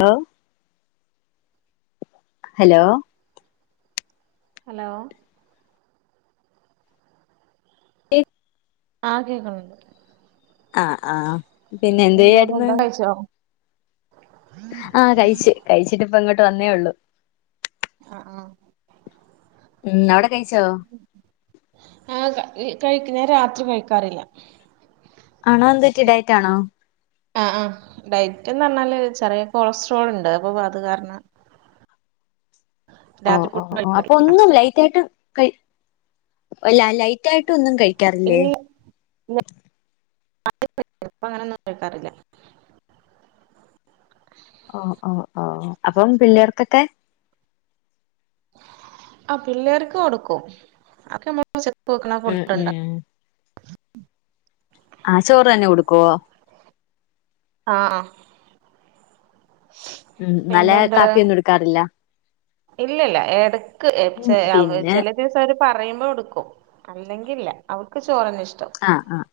Hello hello hello എ ആ കേക്കണുണ്ട് ആ ആ പിന്നെ എന്ത് എന്താ ചെയ്യായിരുന്നു ഫുഡൊക്കെ കഴിച്ചോ ആ കഴിച്ച് കഴിച്ചിട്ടിപ്പ ഇങ്ങോട്ട് വന്നേ ഉള്ളൂ അ ആ ഉം അവിടെ കഴിച്ചോ ആ കഴിക്കുന്ന രാത്രി കഴിക്കാറില്ല. ആണോ എന്ത് പറ്റി ഡയറ്റാണോ ആ ആ ഡയറ്റ് എന്ന് പറഞ്ഞാല് ചെറിയ കൊളസ്ട്രോൾ ഉണ്ട് അപ്പൊ അത് കാരണം ഓ രാത്രി ഓ ഫുഡ് ഓ അപ്പൊ കഴിക്കാറില്ല ഒന്നും ലൈറ്റ് ലൈറ്റായിട്ടും കഴി അല്ല ലൈറ്റ് ആയിട്ടും ഒന്നും കഴിക്കാറില്ലേ [unintelligible] ഇപ്പം അങ്ങനൊന്നും കഴിക്കാറില്ല അഹ് അഹ് ആഹ് അപ്പം പിള്ളേർക്കൊക്കെ ആ പിള്ളേർക്ക് കൊടുക്കും അക്കെമ്ള് ഉം ഉചക്കെവെക്ണഫുഡ്ണ്ടാ ഉം ആഹ് ചോറ് തന്നെ കൊടുക്കോ ആഹ് അഹ് ഉം ഇന്നലെ കാപ്പിയൊന്നും ഇട്ക്കാറില്ല ഇല്ല ഇല്ല ഏടക്ക് പിന്നെ എചാഅവചെല ദിവസായിട്ട് പറയുമ്പോ ഒടുക്കും. അല്ലെങ്കി ഇല്ല അവൾക്ക് ചോറന്നെ ഇഷ്ടം അഹ് അഹ്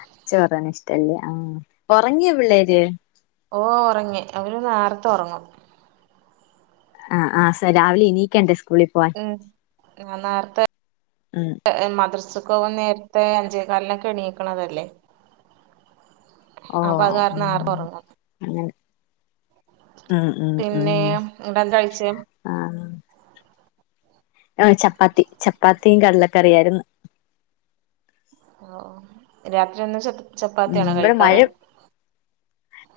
അചവറാന് ഇഷ്ടല്ല ആഹ് ഒറങ്ങ്യാെ പിള്ളേര് ഓ ഒറങ്ങി അവര് നേര്ത്തെ ഒറങ്ങും ആഹ് ആഹ് സ രാവിലെ എ ണിനീക്കെണ്ടേ സ്കൂളി പോവാൻ ഉം ന്നാ നേര്ത്തെ ഉം മദ്രസുക് പോവാൻനേര്ത്തെ അഞ്ചേ കാലിനോക്കെ എണീയിക്ക്ണതല്ലേ ഓ അ പ അഹ് കാര്ണം ഉം നേര് തൊറങ്ങും അങ്ങനെ ഉംഉം ഉം പിന്നെ എന്നിട്ട് എന്താ കഴിച്ചേ ആഹ് ആഹ് ചപ്പാത്തി ചപ്പാത്തി കടലക്കറിയായിര്ന്ന്. ഓഹ് ഒഹ് രാത്രി ഒന്ന്ചപ് ഉം ഇവടെ മഴ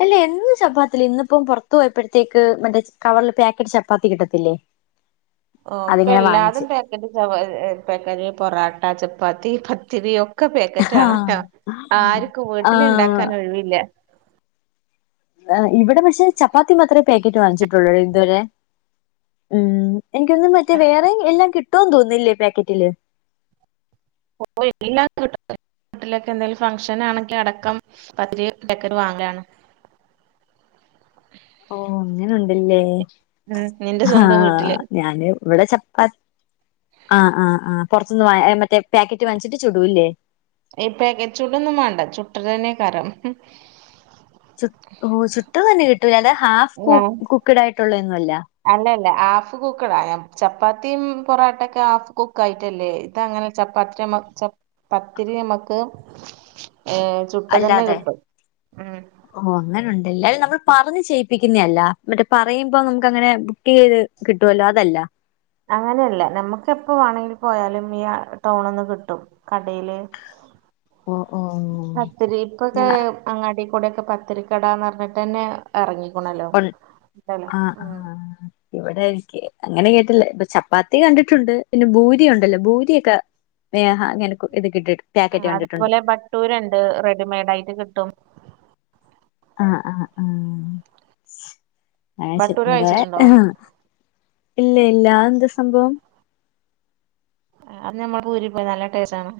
അല്ല എന്നും ചപ്പാതീല്ല. ഇന്ന് ഇപ്പം പൊറ്ത്ത്പോയപ്പഴത്തേക്ക് മറ്റേ കവറ്ല് പേക്കറ്റ് ചപ്പാത്തി കിട്ടത്തില്ലേ ഓ ഇപ്പൊ അതിങ്ങനെ എല്ലാതും വാങ്ങിച്ച് പാക്കറ്റ്ആഹ് ച പാക്കറ്റ് പൊറാട്ട ചപ്പാത്തി പത്തിരി ഒ ഒക്കെ പാക്കറ്റ് ആണല്ലോ. ആർക്കും വീട്ടിൽ ആഹ് ഇണ്ടാക്കാൻ ഒഴിവില്ല ഇവടെ പക്ഷേ ചപ്പാത്തി മാത്രേ പേക്കറ്റ് വാങ്ങിച്ച്ട്ടൊള്ളൂ ഇതുവരെ ഉം എനിക്കൊന്നും മറ്റേ വേറെ എല്ലാം കിട്ടൊ എന്ന് തോന്നുന്നില്ലേ പേക്കറ്റില് ഓ എലാം [unintelligible] കിട്ടുന്നെ വീട്ടിലൊക്കെ എന്തെലും ഫംഗ്ഷൻ ആണെങ്കി അടക്കം പത്തിരി ഡക്കർ വാങ്ങലാണ് ഓ അങ്ങനെ ഉണ്ട്ല്ലേ ഉം നിന്റെ സ്വന്തം ആഹ് വീട്ടില് ഞാന് ഇവടെ ചപ്പാ [unintelligible] ത്തി ആഹ് ആഹ് ആഹ് പൊറത്ത് ന്ന് വാങ്ങി മറ്റെ പേക്കറ്റ് വാങ്ങിച്ചിട്ട് ചുടൂല്ലേ എ പേകറ്റ്ച്ചൂടൊന്നും മാണ്ട ചുട്ടതെന്നെക്കാരം ചുട്ട് ഒ ചുട്ടത് തന്നെ കിട്ടൂ അലാതെ ഹാഫ് കുക്ക്ഡ് ആയിട്ടുള്ളൊന്നും അല്ല അല്ല അല്ല ഹാഫ് കുക്കടാ ഞ ചപ്പാത്തിം പൊറോട്ട ഒക്കെ ഹാഫ് കുക്കായിട്ടല്ലേ ഇതങ്ങനെ ചപ്പാത്തിരി നമക് ചപ്പാപത്തിരി നമക്ക്എഹ് ചുട്ട തന്നെ കിട്ടും ഉം ഓഹ് അങ്ങനെ ഇണ്ട്ല്ലെ. അത് നമ്മൾ പറഞ്ഞ് ചെയ്യിപ്പിക്കുന്ന അല്ല മറ്റേ പറയുമ്പോ നമുക്ക് അങ്ങനെ കുക്ക് ചെയ്ത് കിട്ടു അല്ലോ അതല്ല അങ്ങനെയല്ല. നമക്ക് എപ്പോ വാണെണങ്കിലും പോയാലും ഈ ടൗൺന്ന് കിട്ടും കടേല് ഓ ഓ പത്തിരിക്കൊക്കെ അങ്ങാടി കൂടെ ഒക്കെ പത്തിരിക്കടാന്ന് പറഞ്ഞിട്ടെന്നെ എറങ്ങിക്ക്ണല്ലോ [unintelligible] ല്ലോ ആഹ് ഉം ആഹ് ഇവിടെ എനിക്ക് അങ്ങനെ കേട്ട്ല്ല. ഇപ്പൊ ചപ്പാത്തി കണ്ടിട്ടുണ്ട് പിന്നെ ഭൂരി ഉണ്ടല്ലോ ഭൂരിയൊക്കെ നേഹ അങ്ങനെ [unintelligible] ക്ക് ഇത് കെട്ടിട്ട് ആഹ് അതുപോലെ ബട്ടൂര് ഇണ്ട്. റെഡിമെയഡായിട്ട് കിട്ടും ആഹ്ആഹ് ആഹ് അയ്ശെ ബട്ടൂര് കഴിച്ചിട്ടുണ്ടോ ഇവിടെഹ് ഇല്ല ഇല്ല അത് എന്താ സംഭവം? ആഹ് അത് നമ്മള് പൂരി പോലെ നല്ല ടേസ്റ്റ് ആണ്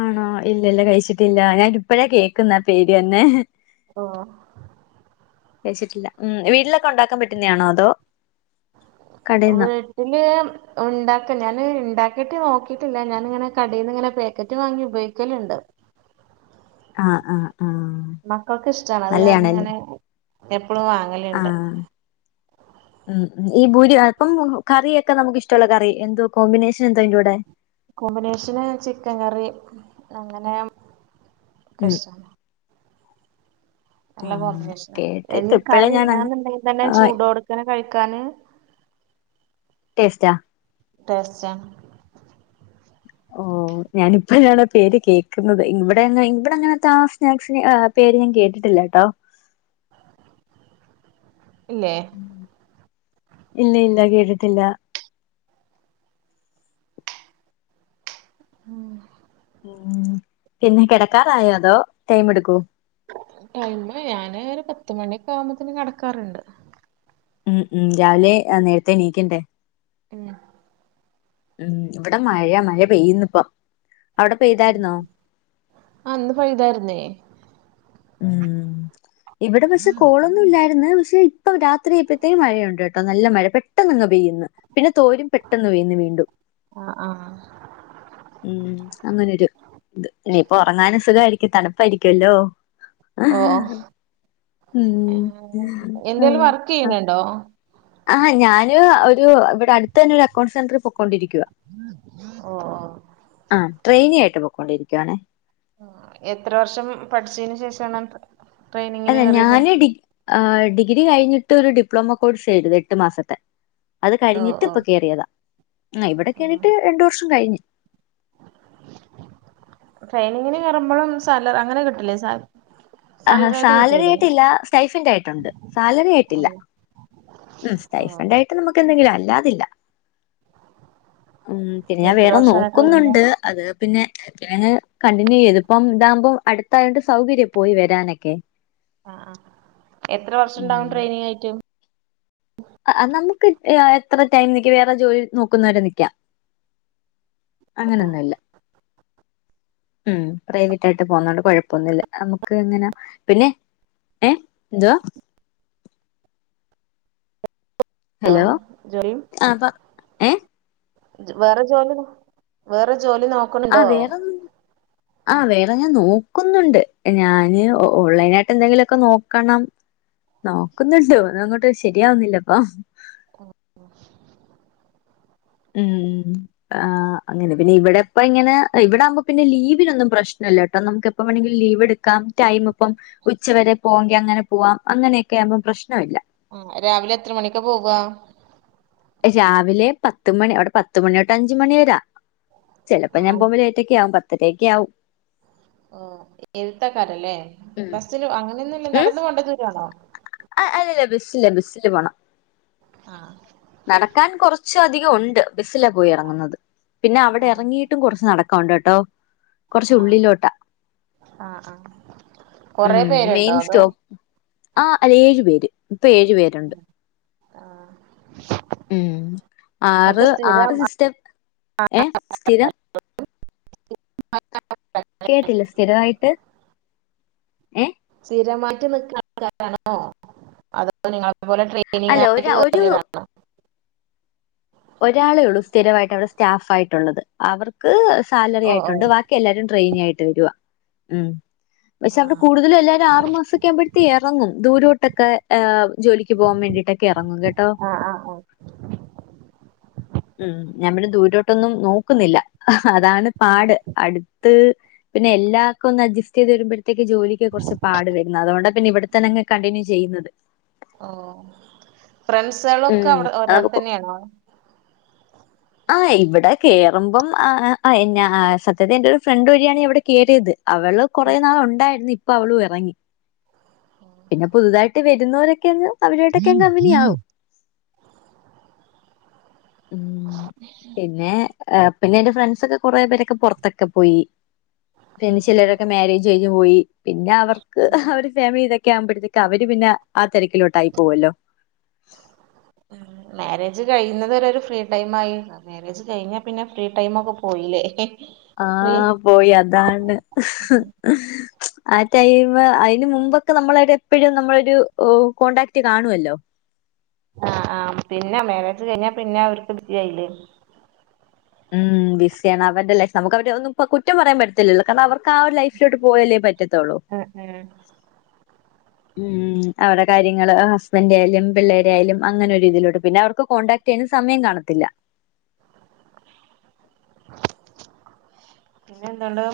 ആണോ ഇല്ല ഇല്ല കഴിച്ചിട്ടില്ല. ഞാൻ ഇപ്പെഴാ കേക്കുന്നെ പേര് എന്നെ ഓഹ് ഓഹ് വച്ചിട്ടില്ല. ഉം വീട്ടിലൊക്കെ ഉണ്ടാക്കാൻ പറ്റുന്ന ആണോ അതോ കടേന്നോ വീട്ട്ല് ഉണ്ടാക്ക ഞാന് ഇണ്ടാക്കിട്ട് നോക്കീട്ടില്ല. ഞാാനിങ്ങനെ കടേന്ന് ഇങ്ങനെ പാക്കറ്റ് വാങ്ങി ഉപയോഗിക്കല് ഇണ്ട് ആഹ് ആഹ് ആഹ് മക്കൾക്ക് ഇഷ്ടാണ് അത് കാരണം നല്ലയാണല്ലേ ങ്ങനെ എപ്പളുആൻ ആഹ് ഉം ഉം ഈ പൂരി, അപ്പം. കറിയൊക്കെ നമുക്ക് ഇഷ്ടമുള്ള കറി. എന്തോ കോമ്പിനേഷൻ എന്താ അതിന്റെ കൂടെ കോമ്പിനേഷന് ചിക്കൻ കറി, അങ്ങനെ ഒക്കെ ഉം ഇഷ്ട്ടാണ്. നല്ല ആഹ് കോമ്പിനേഷനാ. കേട്ടിട്ട് ഇനി ഇപ്പഴേ കറി ഞാൻ ഇല്ലന്നുണ്ടെങ്കിൽ തന്നെ ആഹ് ചൂടോട് ക്കനെ കഴിക്കാന് ടേസ്റ്റാ ടേസ്റ്റാ ഓ ഞാനിപ്പോഴാണാപേര് കേക്കുന്നത് ഇവിടെയൊന്നും, ഇവിടെ അങ്ങനത്തെ ആ സ്നാക്സിന ആ ഈ പേര് ഞാൻ കേട്ടിട്ടില്ല കേട്ടോ. ഇല്ലേ? ഇല്ല ഇല്ല കേട്ടിട്ടില്ല. ഉം ഉം. പിന്നെ കിടക്കാറായോ അതോ ടൈം എടുക്കോ ടൈം ഞാന് ഒരു പത്ത് മണിയൊക്കെ ആവുമ്പത്തന്നെ കെടക്കാറുണ്ട്. ഉം ഉം രാവിലെ നേരത്തെ എണീക്കണ്ടേ ഉം ഉം ഇവിടെ മഴയാ, മഴ പെയ്യുന്നു ഇപ്പം ആം ആ ഇന്ന് പെയ്തായിരുന്നേ ഉം ഇവിടെ പക്ഷെ കോളൊന്നും ഇല്ലായിരിന്ന് പക്ഷെ ഇപ്പൊ രാത്രിയ്പഴത്തേക്കും മഴയുണ്ട്ട്ടോ നല്ല മഴ പെട്ടെ പെട്ടെന്ന്ങ് പെയ്യന്ന് പിന്നെ തോരും പെട്ടെന്ന് പെയ്യന്ന് വീണ്ടും ആഹ് ആഹ് ഉം അങ്ങനൊരു ഇത്. ഇനിപ്പൊ ഉറങ്ങാനും സുഖമായിരിക്കും. തണുപ്പായിരിക്കല്ലോ. ഓ ഉം എന്തേലും വർക്ക് ചെയ്യണണ്ടോ? ആ, ഞാന് ഒരു ഇവിടെ അടുത്ത തന്നെ ഒരു അക്കൗണ്ട് സെന്ററിൽ പൊക്കോ ഓ ആ ട്രെയിനി ആയിട്ട് പൊക്കോ ണ്ടിരിക്കുവാണേ. എത്ര വർഷം പഠിച്ചതിന് ശേഷമാണ് ഡ്രെ അല്ല ഞാന് ഡിഗ് ആ ഡിഗ്രി കഴിഞ്ഞിട്ട് ഒരു ഡിപ്ലോമ കോഴ്സ് ചെയ്ത് എട്ടു മാസത്തെ അത് ഓ കഴിഞ്ഞിട്ട് ഇപ്പൊ ഓ കയറിയതാ. ആ ഇവിടെ കേറീട്ട് രണ്ടു വർഷം കഴിഞ്ഞു. ട്രെയിനിങ്ങിന് കയറുമ്പോഴും സാലറി, അങ്ങനെ കിട്ടില്ലേ സാല ആ സാലറി ആയിട്ടില്ല. സ്റ്റൈഫൻ്റായിട്ടുണ്ട്, സാലറി ഓ ആയിട്ടില്ല. ഉം ഓ സ്റ്റെഫണ്ട് ആയിട്ട് നമുക്ക് എന്തെങ്കിലും, അല്ലാതില്ല. ഉം പിന്നെ ഞാൻ എത്ര വേറെ വർഷാണ് ട്രെയിനിങ് നോക്കുന്നുണ്ട്. അത് പിന്നെ ഞാന്, കണ്ടിന്യൂ ചെയ്ത് ഇതിപ്പം ഇതാകുമ്പോം അടുത്തായോണ്ട്, സൗകര്യം പോയി വരാനൊക്കെ. ആ ആ എത്ര വർഷം ഉണ്ടാവും ട്രെയിനിങ് ആയിട്ട് ആ അത് നമുക്ക് എത്ര ടൈം നിക്കുന്നു, വേറെ ജോലി നോക്കുന്നവരെ നിൽക്കാം. അങ്ങനെന്നും ഇല്ല. ഉം പ്രൈവറ്റ് ആയിട്ട് പോവുന്നത് കൊണ്ട് കൊഴപ്പൊന്നുമില്ല നമുക്ക് എങ്ങനെ പിന്നെ ഏഹ് എന്തുവാ ഹലോ ജോലു ആഹ് പ ഏഹ് വേറെ ജോലി നൊ വേറെ ജോലി നോക് ആ വേറൊന്നു, ആ വേറെ ഞാൻ നോക്കുന്നുണ്ട് ഞാന് ഓൺലൈന ആയിട്ട് എന്തെങ്കിലുക്കെ നോക്കണം, നോക്കുന്നുണ്ട് ഓന്നൊങ്ങോട്ട് ശരിയാവുന്നില്ലപ്പാ. ഉം ഉം ആഹ് അങ്ങനെ പിന്നെ ഇവിടെ ഇപ്പം ഇങ്ങനെ, ഇവിടെയാകുമ്പോ ഇപ്പം ലീവിനൊന്നും പ്രശ്നമല്ല കേട്ടോ. നമുക്ക് എപ്പ വേണമെങ്കിലും ലീവെടുക്കാം ക്കാം ടൈം ഇപ്പം ഉച്ചവരെ പോവെങ്കി അങ്ങനെ പോവാാം അങ്ങനെയൊക്കെ ആകുമ്പം പ്രശ്നം ഇല്ല ആ രാവിലെ എത്ര മണിക്കാ പോകുവ രാവിലെ പത്തുമണി അവിടെ പത്ത് മണിതൊട്ട് അഞ്ച് മണി വരേയാ ചെലപ്പോ ആ ഞാൻ പോകുമ്പോഴെ - പത്തൊക്ക ആകും പത്തരയൊക്കെ ആവും. ഓഹ് എഴുത്തക്കാരല്ലേ ഉം ബസ്സിനു അങ്ങനെയൊന്നൂലല്ലോ നടന്നു പോവണ്ടേ ദൂരണോ ആഹ് അല്ലല്ലാ ബസ്സില്ലാ ബസ്സില് പോണം ആഹ് നടക്കാൻ കൊറച്ചധികം ഒണ്ട് ബസ്സിലാപോയി എറങ്ങുന്നത് പിന്നെ അവടെ ആ എറങ്ങിയിട്ടും കൊറച്ച് നടക്ക- കോണ്ടട്ടോ ആ കൊറച്ചുള്ളിലോട്ടാ ആഹ് ആഹ് ഉം കൊറെ പേരുണ്ടോ മെയിൻ അതോ സ്റ്റോ- ആഹ് അല്ല ഏഴു പേര് ഇപ്പൊ ഏഴു പേരാ ആഹ് ഉം ആറ് ഒക്കെ ആറ് സ്ഥിരം സിസ്റ്റർ ഏ സ്ഥിരം കേട്ടില്ല സ്ഥിരവായിട്ട്- [unintelligible] അല്ല ഒ ഇനിങ്ങായിട്ട് ഒരു കേറിയതാണോ ഒരാളേയുള്ളൂ സ്ഥിരവായിട്ട് അവിടെ സ്റ്റാഫായിട്ടുള്ളത് അവർക്ക് ഓഹ് സാലറിയായിട്ടുണ്ട് ഓഹ് വാ- ബാക്കിയെല്ലാരും ട്രെയിനിയായിട്ട് വരുവാ ഉം പക്ഷെ അവടെ ആഹ് കൂടുതലും എല്ലാവരും ആറു മാസൊക്കെ ആകുമ്പോഴത്തേ എറങ്ങും ദൂരോട്ടൊക്കെ ഏ ജോലിക്ക് പോകാൻ വേണ്ടീട്ടൊ- ക്ക് എറങ്ങും കേട്ടോ ആഹ് ആഹ് ഓഹ് ഉം ഞമ്മള് ദൂരോട്ടൊന്നും നോക്കുന്നില്ല അതാണ് പാട് അടു- ത് പിന്നെ എല്ലാർക്കും ഒന്ന് അഡ്ജസ്റ്റെയ്ത് വരുമ്പഴ്- ഒറ്റെക്ക് ജോലിക്ക് കൊറച്ച് പാട് വരുന്ന് അതുകൊണ്ടാപിന്നെ ഇവടെതന്നെ അങ്ങ് കണ്ടിന്യൂ ചെയ്യുന്നത് ഓഹ് ഫ്രണ്ട്സകളോക്കെ ഉം. അവിടെ ഒരടുത്ത് അപ്പൊ തന്നെയാണോ ആഹ് ഇവടെ കേറുമ്പം ആഹ് ആഹ് എന്നാ സത്യത്തി എന്റെയൊരു ഫ്രണ്ട് വഴിയാണ് ഇവിടെ കേറീത് അവള് കൊറെനാള് ഒണ്ടായിരുന്നു ഇപ്പൊ അവളും എറങ്ങി പിന്നെ പുതുതായിട്ട് വരുന്നവരൊ- പിന്നെ അങ്ങ് അവരുട്ടൊക്കെ അങ്ങ് കമ്പനിയാവും ഉം പിന്നെ ആഹ് പിന്നെന്റെ ഫ്രണ്ട്സൊക്കെ കൊറേ പേരൊക്കെ പൊറത്തൊക്കെ പോയി പിന്നെ ചിലരൊക്കെ മാരേജ്- കഴിഞ്ഞുപോയി പിന്നെ അവർക്ക് അവരു- ഫാമിലി ഇതൊക്കെ ആവുമ്പോഴത്തേക്ക് അവര് പിന്നെ ആ തിരക്കിലോട്ടായി പോവൂല്ലോ മാരേജ് കഴിയുന്നതുവരെ ഒരു ഫ്രീ ടൈം ആയി- മാരേജ് കഴിഞ്ഞാ പിന്നെ ഫ്രീടൈമൊക്കെ പോയില്ലേ ഫ്രീ ആഹ് പോയി അതാണ് ആഹ് ടൈംമ് അയിന് മുമ്പൊക്കെ നമ്മളായിട്ട് എപ്പോഴും നമ്മളൊരു കോൺടാക്ട് കാണുവല്ലോ ആഹ് ആഹ് പിന്നെ മേരേജ് കഴിഞ്ഞാ പിന്നെ അവർക്ക് ബിസിയായില്ലേ ഉം ബിസിയാണ് അവരടെ ലൈഫ് നമുക്ക് അവരടെ ഒന്നും ഇപ്പം കുറ്റം പറയാൻ പറ്റത്തില്ലോല്ലോ കാരണം അവർക്ക് ആ ഒരു ലൈഫിലേക്ക് പോയാലേ പറ്റത്തൊള്ളൂ [unintelligible] ഉം ഉം അവര്ടെ കാര്യങ്ങള് ഹസ്ബൻ്റായാലും പിള്ളേരായാലും അങ്ങനെ ഒരു രീതിയിലോട്ട് പിന്നെ അവർക്ക് കോണ്ടാക്ട് ചെയ്യാനും സമയം കാണത്തില്ല പിന്നെ എന്തൊണ്ട്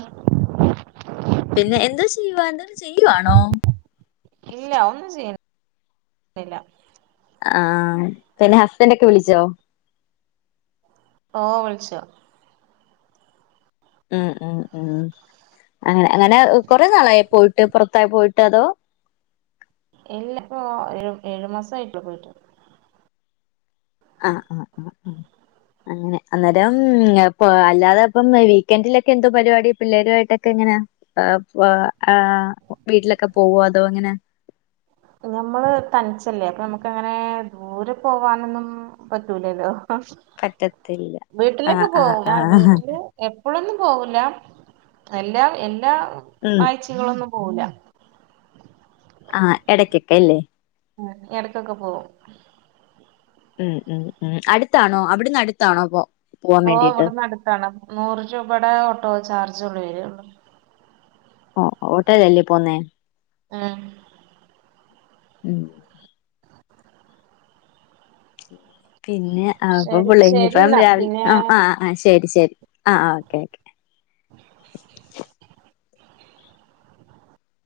പിന്നെ എന്തോ ചെയ്യുവാ എന്തെലും ചെയ്യുവാണോ ഇല്ല ഒന്നും ചെയ്യുന്നില്ല ആഹ് പിന്നെ ഹസ്ബൻ്റൊക്കെ വിളിച്ചോ ഓൻ വിളിച്ചോ ഉം ഉം ഉം അങ്ങനെ അങ്ങനെ കൊറേ നാളായോ പോയിട്ട് പൊറത്ത് പോയിട്ട് അതോ- ഇല്ലി ഇപ്പോ ഏഴ് ഏഴു മാസായിട്ടുള്ളു പോയിട്ട് ആഹ് ആഹ് ആഹ് ആഹ് അങ്ങനെ അന്നേരം അപ്പോ അല്ലാതെ അപ്പം വീക്കെൻഡിലൊക്കെ എന്തോ പരിപാടി പിള്ളേരുവായിട്ടൊക്കെ എങ്ങനാ അപ്പോ ആ വീട്ടിലൊക്കെ പോവോ അതോ ഇങ്ങനെ ഞമ്മള് തനിച്ചല്ലേ അപ്പൊ നമുക്കങ്ങനെ ദൂരെ പോവാനൊന്നും പറ്റൂലല്ലോ പറ്റത്തില്ല ആഹ് വീട്ടിലൊക്കെ ആഹ് പോവും ആഹ് വീട്ടില് എപ്പോഴൊന്നും പോകുല്ല എല്ലാ എല്ലാ ഉം ആഴ്ചകളൊന്നും പോകില്ല ആഹ് എടയ്ക്കൊക്കെ അല്ലേ എടക്കൊക്കെ പോകും ഉം ഉം ഉം അടുത്താണോ അവിടുന്ന് അടുത്താണോ അപ്പോ ഓഹ് ഇവിടുന്ന് അടുത്താണ് നൂറ് രൂപാടെ ഓട്ടോ ചാർജെ ഉള്ളൂ വരുള്ളൂ ഓഹ് ഓട്ടോയിലല്ലേ പോന്നേ ആഹ് ഉം പിന്നെ അപ്പ ശരി പുള്ളേ ശരി ഇനിപ്പം എന്നാ രാവില് പിന്നെ ആഹ് ആഹ് ആഹ് ശരി ശരി ആഹ് ആഹ് ഓക്കെ ഓക്കെ